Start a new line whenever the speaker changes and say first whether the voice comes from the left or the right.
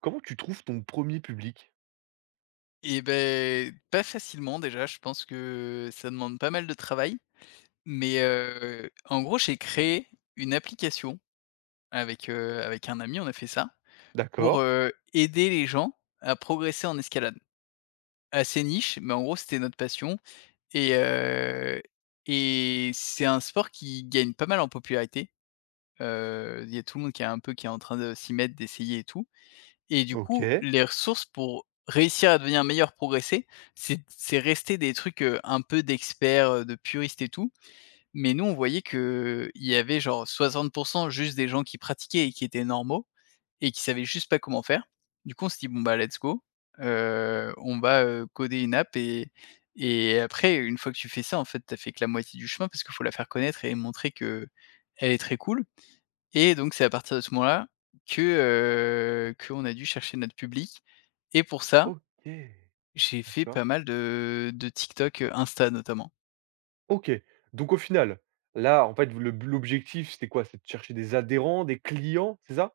right: Comment tu trouves ton premier public?
left: Et ben pas facilement déjà, je pense que ça demande pas mal de travail, mais en gros, j'ai créé une application avec un ami, on a fait ça,
right: D'accord,
left: aider les gens à progresser en escalade. Assez niche, mais en gros, c'était notre passion et heu et c'est un sport qui gagne pas mal en popularité. Il y a tout le monde qui est en train de s'y mettre, d'essayer et tout. Et du coup,
right: OK,
left: les ressources pour réussir à devenir meilleur, progresser, c'est resté des trucs, un peu d'experts, de puristes et tout. Mais nous, on voyait que il y avait genre 60 juste des gens qui pratiquaient et qui étaient normaux et qui savaient juste pas comment faire. Du coup, on s'est dit: «Bon, bah, let's go, on va coder une app» et après, une fois que tu fais ça, en fait, t'as fait que la moitié du chemin parce qu'il faut la faire connaître et montrer que elle est très cool. Et donc c'est à partir de ce moment-là que, qu'on a dû chercher notre public et pour ça,
right: OK,
left: j'ai fait
right: d'accord,
left: pas mal de TikTok, Insta notamment.
right: OK. Donc au final, là, en fait, le l'objectif, c'était quoi? C'est de chercher des adhérents, des clients, c'est ça?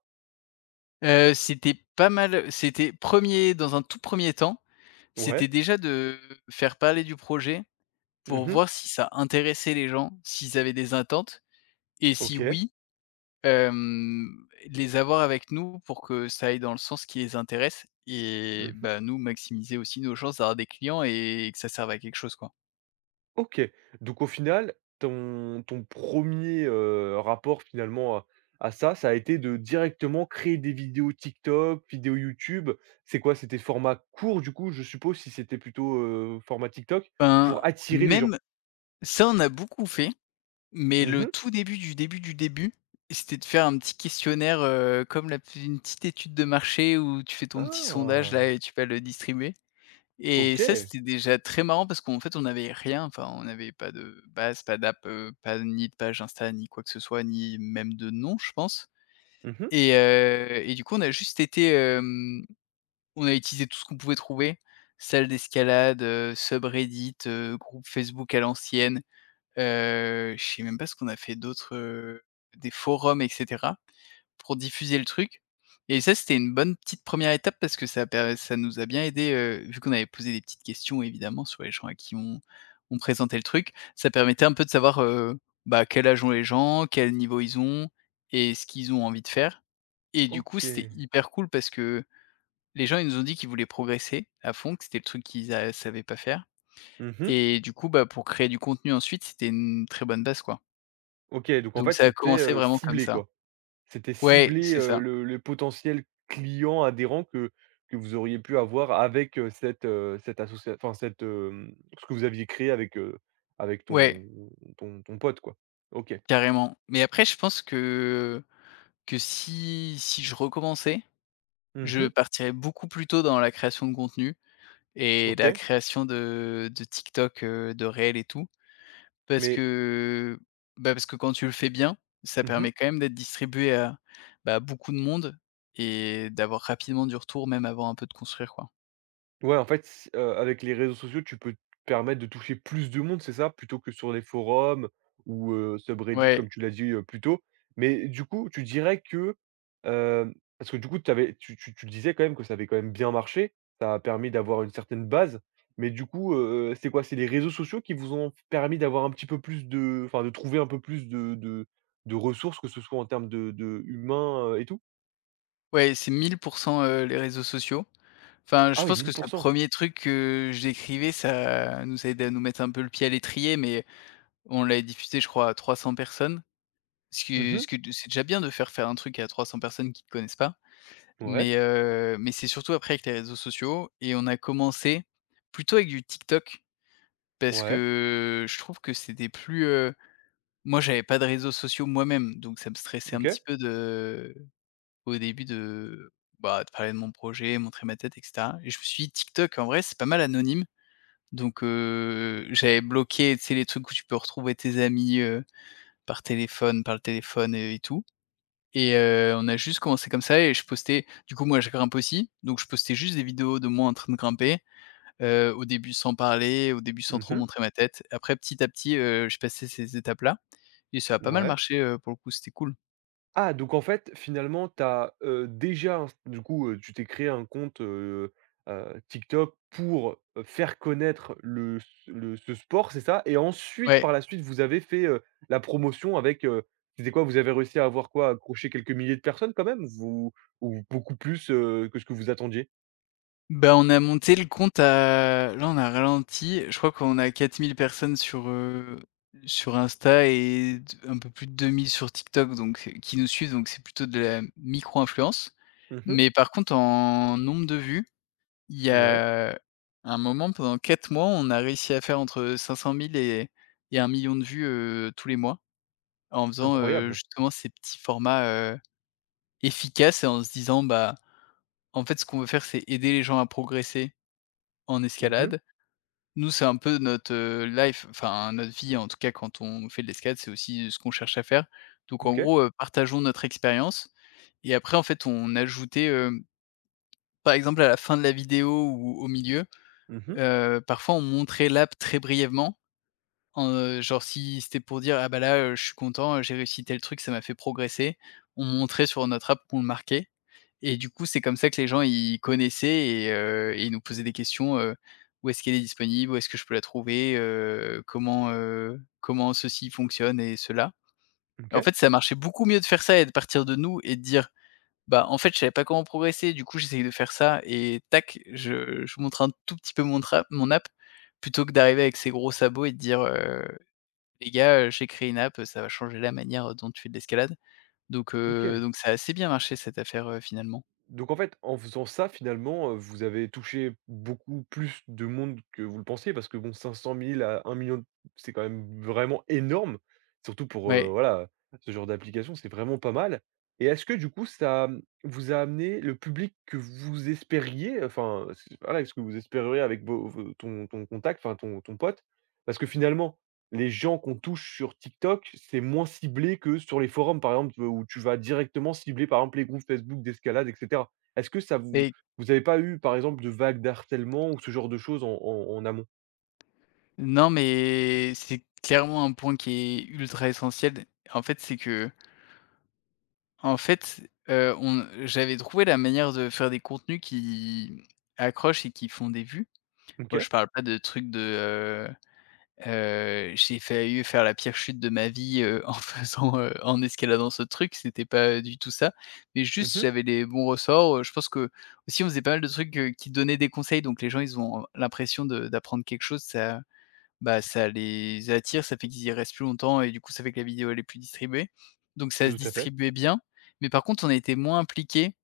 left: C'était pas mal c'était premier dans un tout premier temps, c'était
right: Ouais.
left: déjà de faire parler du projet pour
right: Mmh.
left: voir si ça intéressait les gens, s'ils avaient des attentes et si
right: OK.
left: oui, les avoir avec nous pour que ça aille dans le sens qui les intéresse et
right: Mmh.
left: bah, nous maximiser aussi nos chances d'avoir des clients et que ça serve à quelque chose, quoi.
right: OK. Donc au final, ton premier er rapport finalement à ça, ça a été de directement créer des vidéos TikTok, vidéos YouTube. C'est quoi? C'était format court du coup, je suppose, si c'était plutôt, format TikTok, pour
left: Ben,
right: attirer les gens?
left: même ça, on a beaucoup fait, mais le
right: Mmh.
left: tout début du début du début, c'était de faire un petit questionnaire, comme la p une petite étude de marché où tu fais ton petit sondage
right: Ah!
left: là et tu vas le distribuer et ça,
right: OK.
left: c'était déjà très marrant parce qu'en fait, on n'avait rien, enfin, on n'avait pas de base, pas d'app, pas ni de page Insta, ni quoi que ce soit, ni même de nom, je pense
right: Mmh.
left: et du coup, on a juste on a utilisé tout ce qu'on pouvait trouver, salle d'escalade, subreddit, groupe Facebook à l'ancienne. Je sais même pas ce qu'on a fait d'autres, des forums et cetera, pour diffuser le truc et ça, c'était une bonne petite première étape parce que ça nous a bien aidé, vu qu'on avait posé des petites questions évidemment sur les gens à qui on présentait le truc. Ça permettait un peu de savoir, quel âge ont les gens, quel niveau ils ont et ce qu'ils ont envie de faire et du coup, c'était
right: OK.
left: hyper cool parce que les gens, ils nous ont dit qu'ils voulaient progresser à fond, que c'était le truc qu'ils a savaient pas faire
right: Mmh.
left: et du coup, bah, pour créer du contenu ensuite, c'était une très bonne base, quoi.
right: OK, donc en
left: Donc
right: fait,
left: ça a
right: c'était,
left: commencé vraiment comme
right: ciblé,
left: ça.
right: quoi. C'était
left: Ouais,
right: ciblé,
left: c'est ça.
right: le potentiel client adhérent que vous auriez pu avoir avec, cette, cette associa enfin cette, hem, ce que vous aviez créé avec, avec
left: Ouais,
right: ton pote, quoi. OK.
left: carrément. Mais après je pense que si je recommençais, je
right: Mmh.
left: partirais beaucoup plus tôt dans la création de contenu et la
right: OK.
left: création de TikTok, de réels et tout. Parce
right: Mais,
left: que, bah, parce que quand tu le fais bien, ça permet
right: mmh.
left: quand même d'être distribué à, bah, beaucoup de monde et d'avoir rapidement du retour même avant un peu de construire quoi.
right: Ouais, en fait, c avec les réseaux sociaux, tu peux te permettre de toucher plus de monde, c'est ça? Plutôt que sur les forums ou, subreddit comme
left: Ouais,
right: tu l'as dit, plus tôt. Mais du coup, tu dirais que, hem, parce que du coup, tu avais tu tu tu disais quand même que ça avait quand même bien marché. Ça a permis d'avoir une certaine base. Mais du coup, c'est quoi? C'est les réseaux sociaux qui vous ont permis d'avoir un petit peu plus de enfin, de trouver un peu plus de de ressources, que ce soit en termes de humains, et tout?
left: ouais, c'est 1000 les réseaux sociaux. Enfin, je
right: Ah oui,
left: pense que
right: 1000.
left: ce premier truc que j'écrivais, ça nous a aidé à nous mettre un peu le pied à l'étrier, mais on l'a diffusé, je crois, à 300 personnes. Ce
right: Mmh
left: que
right: mh.
left: ce que c'est déjà bien de faire un truc à 300 personnes qui ne connaissent pas,
right: Ouais,
left: mais c'est surtout après avec les réseaux sociaux et on a commencé plutôt avec du TikTok parce
right: ouais,
left: que je trouve que c'était moi, j'avais pas de réseaux sociaux moi-même, donc ça me stressait un
right: OK.
left: petit peu de au début de, bah, de parler de mon projet, montrer ma tête et cetera et je me suis dit: «TikTok, en vrai, c'est pas mal anonyme». Donc, j'avais bloqué, tu sais, les trucs où tu peux retrouver tes amis, par le téléphone et tout et on a juste commencé comme ça et je postais du coup, moi, je grimpe aussi, donc je postais juste des vidéos de moi en train de grimper, au début sans parler, au début sans trop
right: Mmh.
left: montrer ma tête. Après, petit à petit, je passais ces étapes-là et ça a pas mal
right: Ouais.
left: marché, pour le coup, c'était cool.
right: Ah donc en fait, finalement, tu as, déjà un du coup, tu t'es créé un compte, TikTok pour, faire connaître le s le ce sport, c'est ça? Et ensuite, par
left: Ouais.
right: la suite, vous avez fait, la promotion avec, c'était quoi? Vous avez réussi à avoir quoi? Accrocher quelques milliers de personnes quand même? Vous ou beaucoup plus, que ce que vous attendiez?
left: Bah, on a monté le compte à là, on a ralenti. Je crois qu'on a 4000 personnes sur Insta et d un peu plus de 2000 sur TikTok, donc qui nous suivent, donc c'est plutôt de la micro-influence.
right: Mmh.
left: Mais par contre, en nombre de vues, il y
right: Ouais,
left: a un moment, pendant 4 mois, on a réussi à faire entre 500 000 et 1 million de vues, tous les mois, en faisant,
right: incroyable.
left: justement ces petits formats, heu, efficaces et en se disant: «Bah, en fait, ce qu'on veut faire, c'est aider les gens à progresser en
right: Mmh.
left: escalade». Nous, c'est un peu notre life, enfin notre vie, en tout cas quand on fait de l'escalade, c'est aussi ce qu'on cherche à faire. Donc en
right: OK.
left: gros, partageons notre expérience et après en fait on ajoutait, par exemple à la fin de la vidéo ou au milieu,
right: Mmh.
left: parfois on montrait l'app très brièvement, genre si c'était pour dire: «Ah bah là, je suis content, j'ai réussi tel truc, ça m'a fait progresser». On montrait sur notre app qu'on le marquait et du coup, c'est comme ça que les gens, ils connaissaient et ils nous posaient des questions, «Où est-ce qu'elle est disponible? Où est-ce que je peux la trouver? Comment ceci fonctionne et cela?» Et en
right: OK.
left: fait, ça marchait beaucoup mieux de faire ça et de partir de nous et de dire: «Bah, en fait, je savais pas comment progresser, du coup, j'essaye de faire ça et tac, je montre un tout petit peu mon app», plutôt que d'arriver avec ses gros sabots et de dire: les gars, j'ai créé une app, ça va changer la manière dont tu fais de l'escalade». Donc heu,
right: OK.
left: donc ça a assez bien marché cette affaire, finalement.
right: Donc en fait, en faisant ça, finalement, vous avez touché beaucoup plus de monde que vous le pensiez parce que bon, 500 000 à 1 million, c'est quand même vraiment énorme, surtout pour,
left: Ouais
right: voilà, ce genre d'application, c'est vraiment pas mal. Et est-ce que du coup ça, vous a amené le public que vous espériez? Enfin, c voilà, est-ce que vous espériez avec vos ton contact, enfin ton pote? Parce que finalement, les gens qu'on touche sur TikTok, c'est moins ciblé que sur les forums, par exemple, où tu vas directement cibler, par exemple, les groupes Facebook d'escalade, et cetera. Est-ce que ça vous
left: et
right: vous n'avez pas eu, par exemple, de vagues d'harcèlement ou ce genre de choses en amont?
left: Non, mais c'est clairement un point qui est ultra essentiel. En fait, c'est que, en fait, on j'avais trouvé la manière de faire des contenus qui accrochent et qui font des vues. Moi,
right: OK.
left: je parle pas de trucs de, j'ai failli faire la pire chute de ma vie, en faisant, en escaladant ce truc, c'était pas du tout ça. Mais juste,
right: Mmh.
left: j'avais les bons ressorts, je pense que aussi on faisait pas mal de trucs, qui donnaient des conseils, donc les gens ils ont l'impression de d'apprendre quelque chose, ça bah, ça les attire, ça fait qu'ils y restent plus longtemps et du coup, ça fait que la vidéo, elle est plus distribuée. Donc ça se
right: Tout à fait.
left: distribuait bien, mais par contre, on a été moins impliqués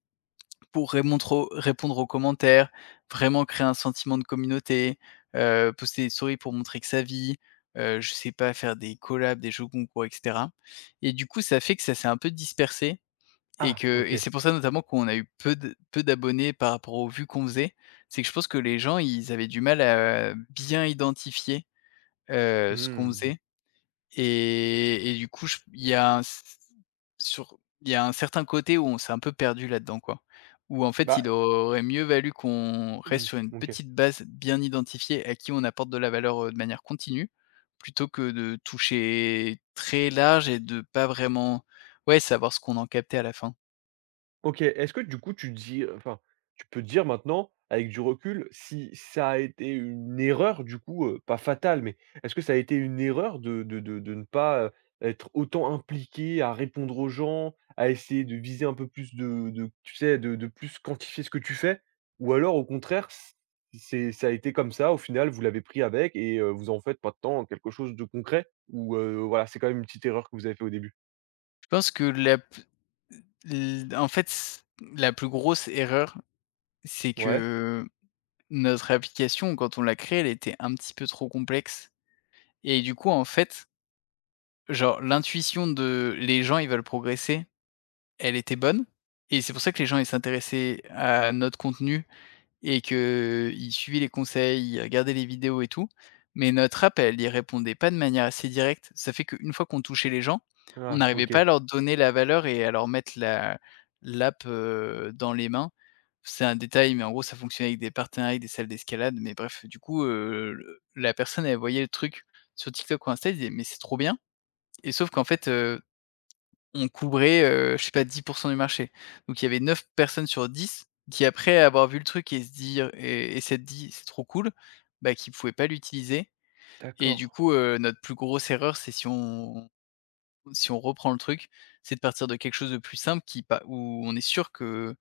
left: pour rémontre aux répondre aux commentaires, vraiment créer un sentiment de communauté, poster des stories pour montrer que ça vit, je sais pas, faire des collabs, des jeux concours et cetera et du coup, ça fait que ça s'est un peu dispersé et
right: Ah,
left: que et
right: OK.
left: c'est pour ça notamment qu'on a eu peu d'abonnés par rapport aux vues qu'on faisait. C'est que je pense que les gens, ils avaient du mal à bien identifier ce qu'on
right: Mmh.
left: faisait et du coup, je il y a un c sur il y a un certain côté où on s'est un peu perdu là-dedans, quoi. Où en fait,
right: Bah,
left: il aurait mieux valu qu'on reste
right: mmh,
left: sur une
right: OK.
left: petite base bien identifiée, à qui on apporte de la valeur, de manière continue, plutôt que de toucher très large et de pas vraiment ouais, savoir ce qu'on en captait à la fin.
right: OK, est-ce que du coup enfin, tu peux dire maintenant avec du recul si ça a été une erreur du coup, pas fatale, mais est-ce que ça a été une erreur de ne pas, être autant impliqué, à répondre aux gens, à essayer de viser un peu plus de tu sais, de plus quantifier ce que tu fais? Ou alors au contraire, c c'est ça a été comme ça, au final vous l'avez pris avec et vous en faites maintenant quelque chose de concret? Ou voilà, c'est quand même une petite erreur que vous avez fait au début?
left: Je pense que la p l en fait, c La plus grosse erreur, c'est
right: Ouais.
left: que notre application, quand on l'a créée, elle était un petit peu trop complexe et du coup, en fait, genre l'intuition de les gens, ils veulent progresser, elle était bonne et c'est pour ça que les gens, ils s'intéressaient à notre contenu et que qu'il suivait les conseils, il regardait les vidéos et tout, mais notre appel, elle y répondait pas de manière assez directe. Ça fait qu'une fois qu'on touchait les gens, on
right: Ah
left: n'arrivait pas
right: OK,
left: à leur donner la valeur et à leur mettre la l'app, dans les mains. C'est un détail, mais en gros, ça fonctionnait avec des partenariats, avec des salles d'escalade, mais bref, du coup, le la personne, elle voyait le truc sur TikTok ou Insta, elle disait: «Mais c'est trop bien», et sauf qu'en fait, on couvrait, je sais pas 10 % du marché. Donc il y avait 9 personnes sur 10 qui après avoir vu le truc et se dire et s'être dit: «C'est trop cool», bah, qui pouvaient pas l'utiliser. Et du
right: d'accord.
left: coup, notre plus grosse erreur, c'est si on, si on reprend le truc, c'est de partir de quelque chose de plus simple qui pa où on est sûr que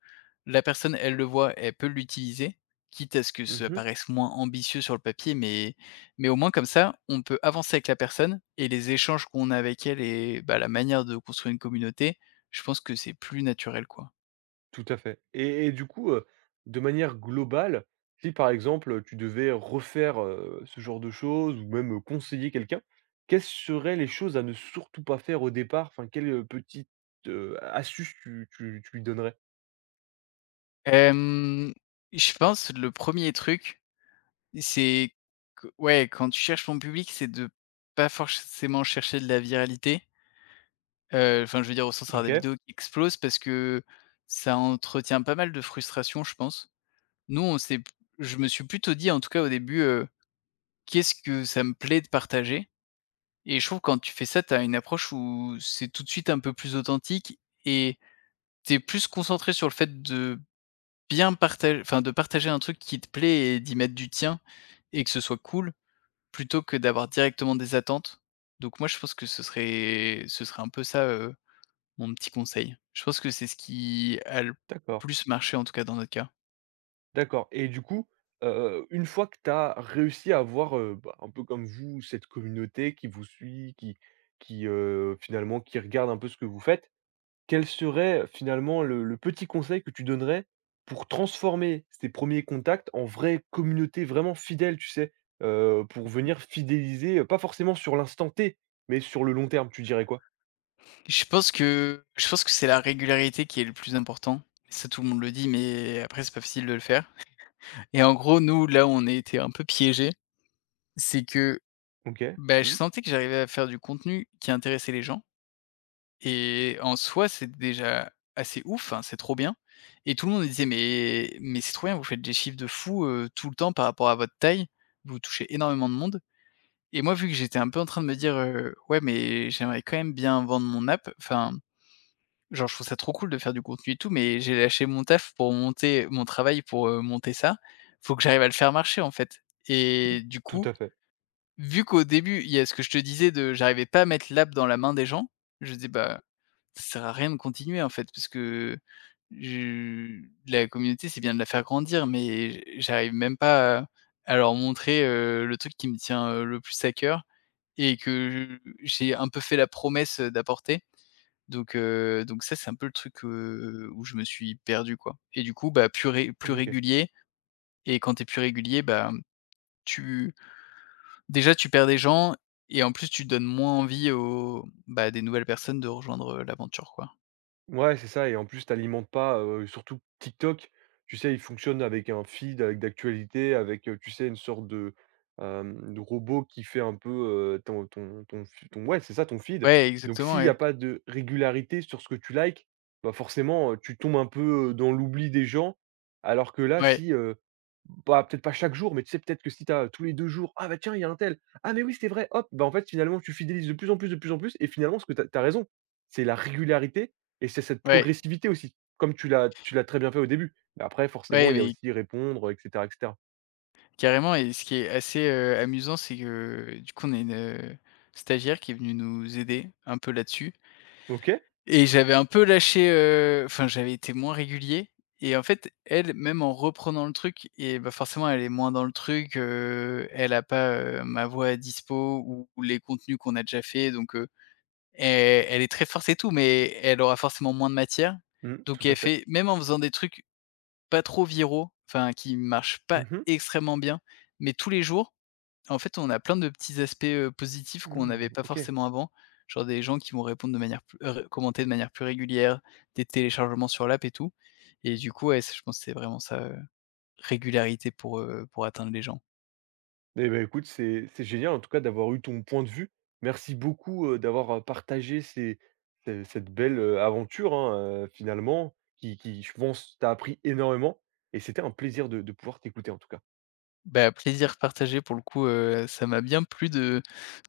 left: la personne, elle le voit, elle peut l'utiliser, quitte à ce que ça
right: Mmh.
left: paraisse moins ambitieux sur le papier, mais au moins comme ça, on peut avancer avec la personne et les échanges qu'on a avec elle, et bah, la manière de construire une communauté, je pense que c'est plus naturel, quoi.
right: Tout à fait, et du coup, de manière globale, si par exemple, tu devais refaire, ce genre de choses ou même, conseiller quelqu'un, quelles seraient les choses à ne surtout pas faire au départ? Enfin, quelle, petite, astuce tu lui donnerais?
left: Hem, je pense le premier truc, c'est q ouais, quand tu cherches ton public, c'est de pas forcément chercher de la viralité. Enfin, je veux dire au sens, avoir des
right: OK,
left: vidéos qui explosent, parce que ça entretient pas mal de frustration, je pense. Nous, on s'est je me suis plutôt dit, en tout cas au début, «Qu'est-ce que ça me plaît de partager?» Et je trouve que quand tu fais ça, tu as une approche où c'est tout de suite un peu plus authentique, et tu es plus concentré sur le fait de bien partager, enfin, de partager un truc qui te plaît et d'y mettre du tien et que ce soit cool, plutôt que d'avoir directement des attentes. Donc moi, je pense que ce serait un peu ça, mon petit conseil. Je pense que c'est ce qui a le
right: d'accord,
left: plus marché, en tout cas dans notre cas.
right: d'accord et du coup, une fois que tu as réussi à avoir, bah, un peu comme vous, cette communauté qui vous suit, qui finalement qui regarde un peu ce que vous faites, quel serait finalement le petit conseil que tu donnerais pour transformer ces premiers contacts en vraie communauté vraiment fidèle, tu sais? Pour venir fidéliser, pas forcément sur l'instant T, mais sur le long terme, tu dirais quoi?
left: Je pense que c'est la régularité qui est le plus important. Ça, tout le monde le dit, mais après, c'est pas facile de le faire, et en gros, nous, là, on a été un peu piégés. C'est que
right: OK.
left: beh, je
right: Mmh
left: sentais que j'arrivais à faire du contenu qui intéressait les gens, et en soi, c'est déjà assez ouf, enfin, c'est trop bien, et tout le monde me disait: «Mais c'est trop bien, vous faites des chiffres de fou, tout le temps, par rapport à votre taille, vous touchez énormément de monde». Et moi, vu que j'étais un peu en train de me dire, «Ouais, mais j'aimerais quand même bien vendre mon app», enfin, genre, je trouve ça trop cool de faire du contenu et tout, mais j'ai lâché mon taf pour monter mon travail pour, monter ça. Faut que j'arrive à le faire marcher, en fait.
right: mh.
left: Et du
right: Tout
left: coup,
right: à fait.
left: vu qu'au début, il y a ce que je te disais, de j'arrivais pas à mettre l'app dans la main des gens, je dis: «Bah, ça sert à rien de continuer, en fait», parce que je la communauté, c'est bien de la faire grandir, mais j'arrive même pas à leur montrer, le truc qui me tient, le plus à cœur et que j'ai un peu fait la promesse d'apporter. Donc donc ça, c'est un peu le truc, où je me suis perdu, quoi. Et du coup, bah, plus
right: Mmh, OK.
left: régulier. Et quand t'es plus régulier, bah, tu déjà, tu perds des gens, et en plus, tu donnes moins envie aux bah, des nouvelles personnes de rejoindre, l'aventure, quoi.
right: Ouais, c'est ça et en plus t'alimentes pas, surtout TikTok, tu sais, il fonctionne avec un feed, avec d'actualité, avec, tu sais, une sorte de, de robot qui fait un peu, ton ton ton f ton ouais, c'est ça, ton feed.
left: Ouais,
right: Donc
left: exactement,
right: s'il y a
left: ouais.
right: pas de régularité sur ce que tu likes, bah, forcément, tu tombes un peu, dans l'oubli des gens. Alors que là,
left: Ouais,
right: si, bah, peut-être pas chaque jour, mais tu sais, peut-être que si tu as tous les 2 jours: «Ah bah tiens, il y a un tel. Ah mais oui, c'était vrai, hop!» bah, en fait, finalement, tu fidélises de plus en plus, de plus en plus et finalement, ce que tu as raison, c'est la régularité et c'est cette
left: ouais,
right: progressivité aussi, comme tu l'as très bien fait au début. Mais après forcément,
left: ouais,
right: il y a
left: mais
right: aussi répondre, et cetera, et cetera.
left: carrément. Et ce qui est assez amusant, c'est que, du coup, on a une, stagiaire qui est venue nous aider un peu là-dessus,
right: OK.
left: et j'avais un peu lâché, enfin, j'avais été moins régulier. Et en fait, elle, même en reprenant le truc et bah, forcément, elle est moins dans le truc, elle a pas, ma voix à dispo ou les contenus qu'on a déjà fait. Donc Et elle est très forte et tout, mais elle aura forcément moins de matière.
right: Mmh, tout
left: Donc
right: à
left: elle
right: fait.
left: fait, même en faisant des trucs pas trop viraux, enfin qui marchent pas
right: Mmh mh.
left: extrêmement bien, mais tous les jours, en fait, on a plein de petits aspects, positifs qu'on n'avait
right: Mmh,
left: pas
right: OK.
left: forcément avant. Genre des gens qui vont répondre de manière plus commenter de manière plus régulière, des téléchargements sur l'app et tout. Et du coup, ouais, c'est, je pense que c'est vraiment ça, régularité pour atteindre les gens.
right: Et ben écoute, c'est génial en tout cas d'avoir eu ton point de vue. Merci beaucoup, d'avoir, partagé ces ce cette belle, aventure, hein, finalement qui je pense t'a appris énormément et c'était un plaisir de pouvoir t'écouter en tout cas.
left: Bah, plaisir partagé pour le coup, ça m'a bien plu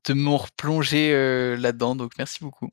left: de m'en replonger, là-dedans, donc merci beaucoup.